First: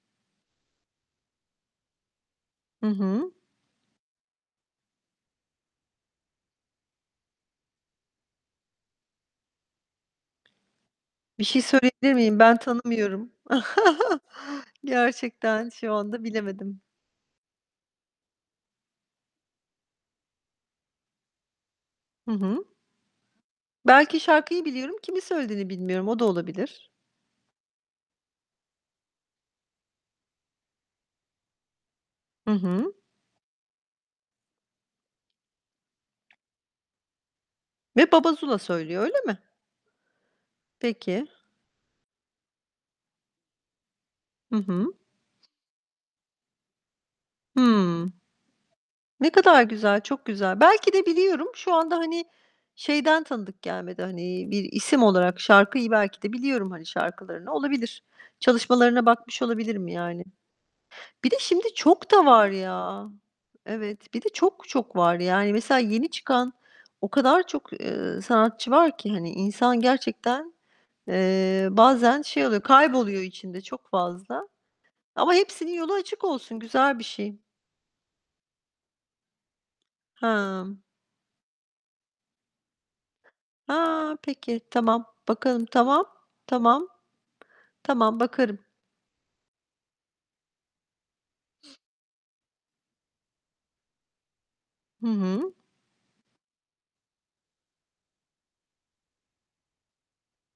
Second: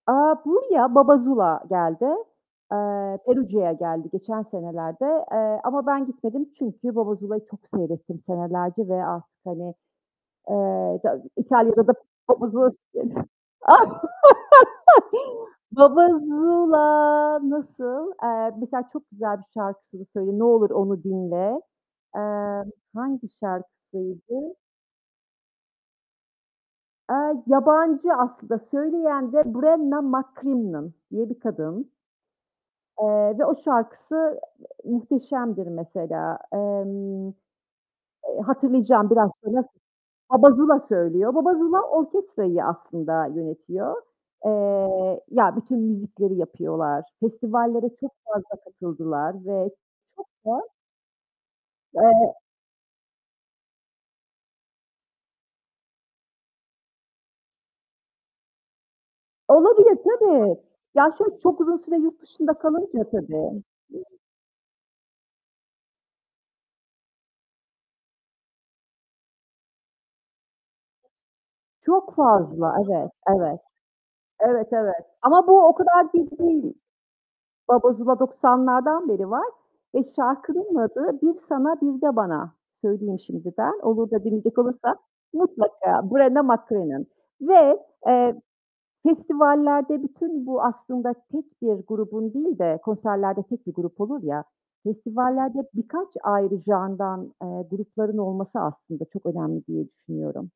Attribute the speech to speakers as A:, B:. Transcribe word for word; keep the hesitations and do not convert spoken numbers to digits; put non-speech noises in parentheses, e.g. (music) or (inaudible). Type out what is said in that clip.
A: Aaa, buraya BaBa ZuLa geldi.
B: I
A: Eee,
B: hı.
A: Perugia'ya geldi geçen senelerde. Eee, ama ben gitmedim çünkü BaBa ZuLa'yı çok seyrettim senelerce ve artık, hani, ııı, İta
B: Bir şey
A: İtalya'da da
B: söyleyebilir miyim?
A: BaBa
B: Ben
A: ZuLa. (unintelligible)
B: tanımıyorum. (chuckles)
A: (laughs)
B: Gerçekten, şu
A: BaBa
B: anda bilemedim.
A: ZuLa nasıl? Eee, mesela çok güzel bir şarkısını söyleyeyim. Ne olur onu dinle.
B: Hı hı.
A: Emm, hangi
B: Belki
A: şarkısıydı?
B: şarkıyı biliyorum, kimin söylediğini bilmiyorum. O da olabilir.
A: Eee, yabancı aslında. Söyleyen de Brenna MacCrimmon diye bir kadın.
B: Hı hı.
A: Eee, ve o şarkısı muhteşemdir mesela. Emm,
B: Ve Baba
A: eee,
B: Zula söylüyor,
A: hatırlayacağım
B: öyle
A: biraz
B: mi?
A: sonra sö BaBa ZuLa,
B: Peki.
A: söylüyor. BaBa ZuLa orkestrayı aslında yönetiyor.
B: Hı hı.
A: Eee, ya bütün müzikleri yapıyorlar. Festivallere çok
B: Hımm.
A: fazla
B: Ne
A: katıldılar
B: kadar
A: ve
B: güzel, çok
A: çok
B: güzel!
A: da
B: Belki de biliyorum. Şu anda, hani,
A: Eee
B: şeyden tanıdık gelmedi, hani, bir isim olarak. Şarkıyı belki de biliyorum, hani, şarkılarını. Olabilir. Çalışmalarına bakmış olabilirim
A: Olabilir,
B: yani.
A: tabii, evet. Ya,
B: Bir de
A: şöyle çok
B: şimdi
A: uzun süre
B: çok
A: yurt
B: da var
A: dışında
B: ya!
A: kalınca, tabii.
B: Evet, bir de çok çok var. Yani, mesela yeni çıkan o kadar çok, ııı, sanatçı var ki, hani, insan gerçekten, eee,
A: Çok
B: bazen şey oluyor,
A: fazla Evet,
B: kayboluyor
A: evet.
B: içinde çok fazla.
A: Evet, evet
B: Ama
A: ama bu
B: hepsinin
A: o
B: yolu
A: kadar
B: açık
A: (unintelligible)
B: olsun,
A: değil.
B: güzel bir şey.
A: Baba Zula doksanlardan beri var ve şarkının
B: Hımm.
A: adı "Bir Sana Bir de Bana" söyleyeyim şimdi ben. Olur
B: Ha,
A: da dinleyecek
B: peki!
A: olursan
B: Tamam. Bakalım, tamam.
A: mutlaka Brenna
B: Tamam.
A: MacCrimmon ve,
B: Tamam,
A: eee,
B: bakarım.
A: festivallerde bütün bu aslında tek bir grubun değil de konserlerde tek bir grup olur ya,
B: Hı hı.
A: festivallerde birkaç ayrı genre'dan, eee, grupların olması aslında çok önemli diye düşünüyorum.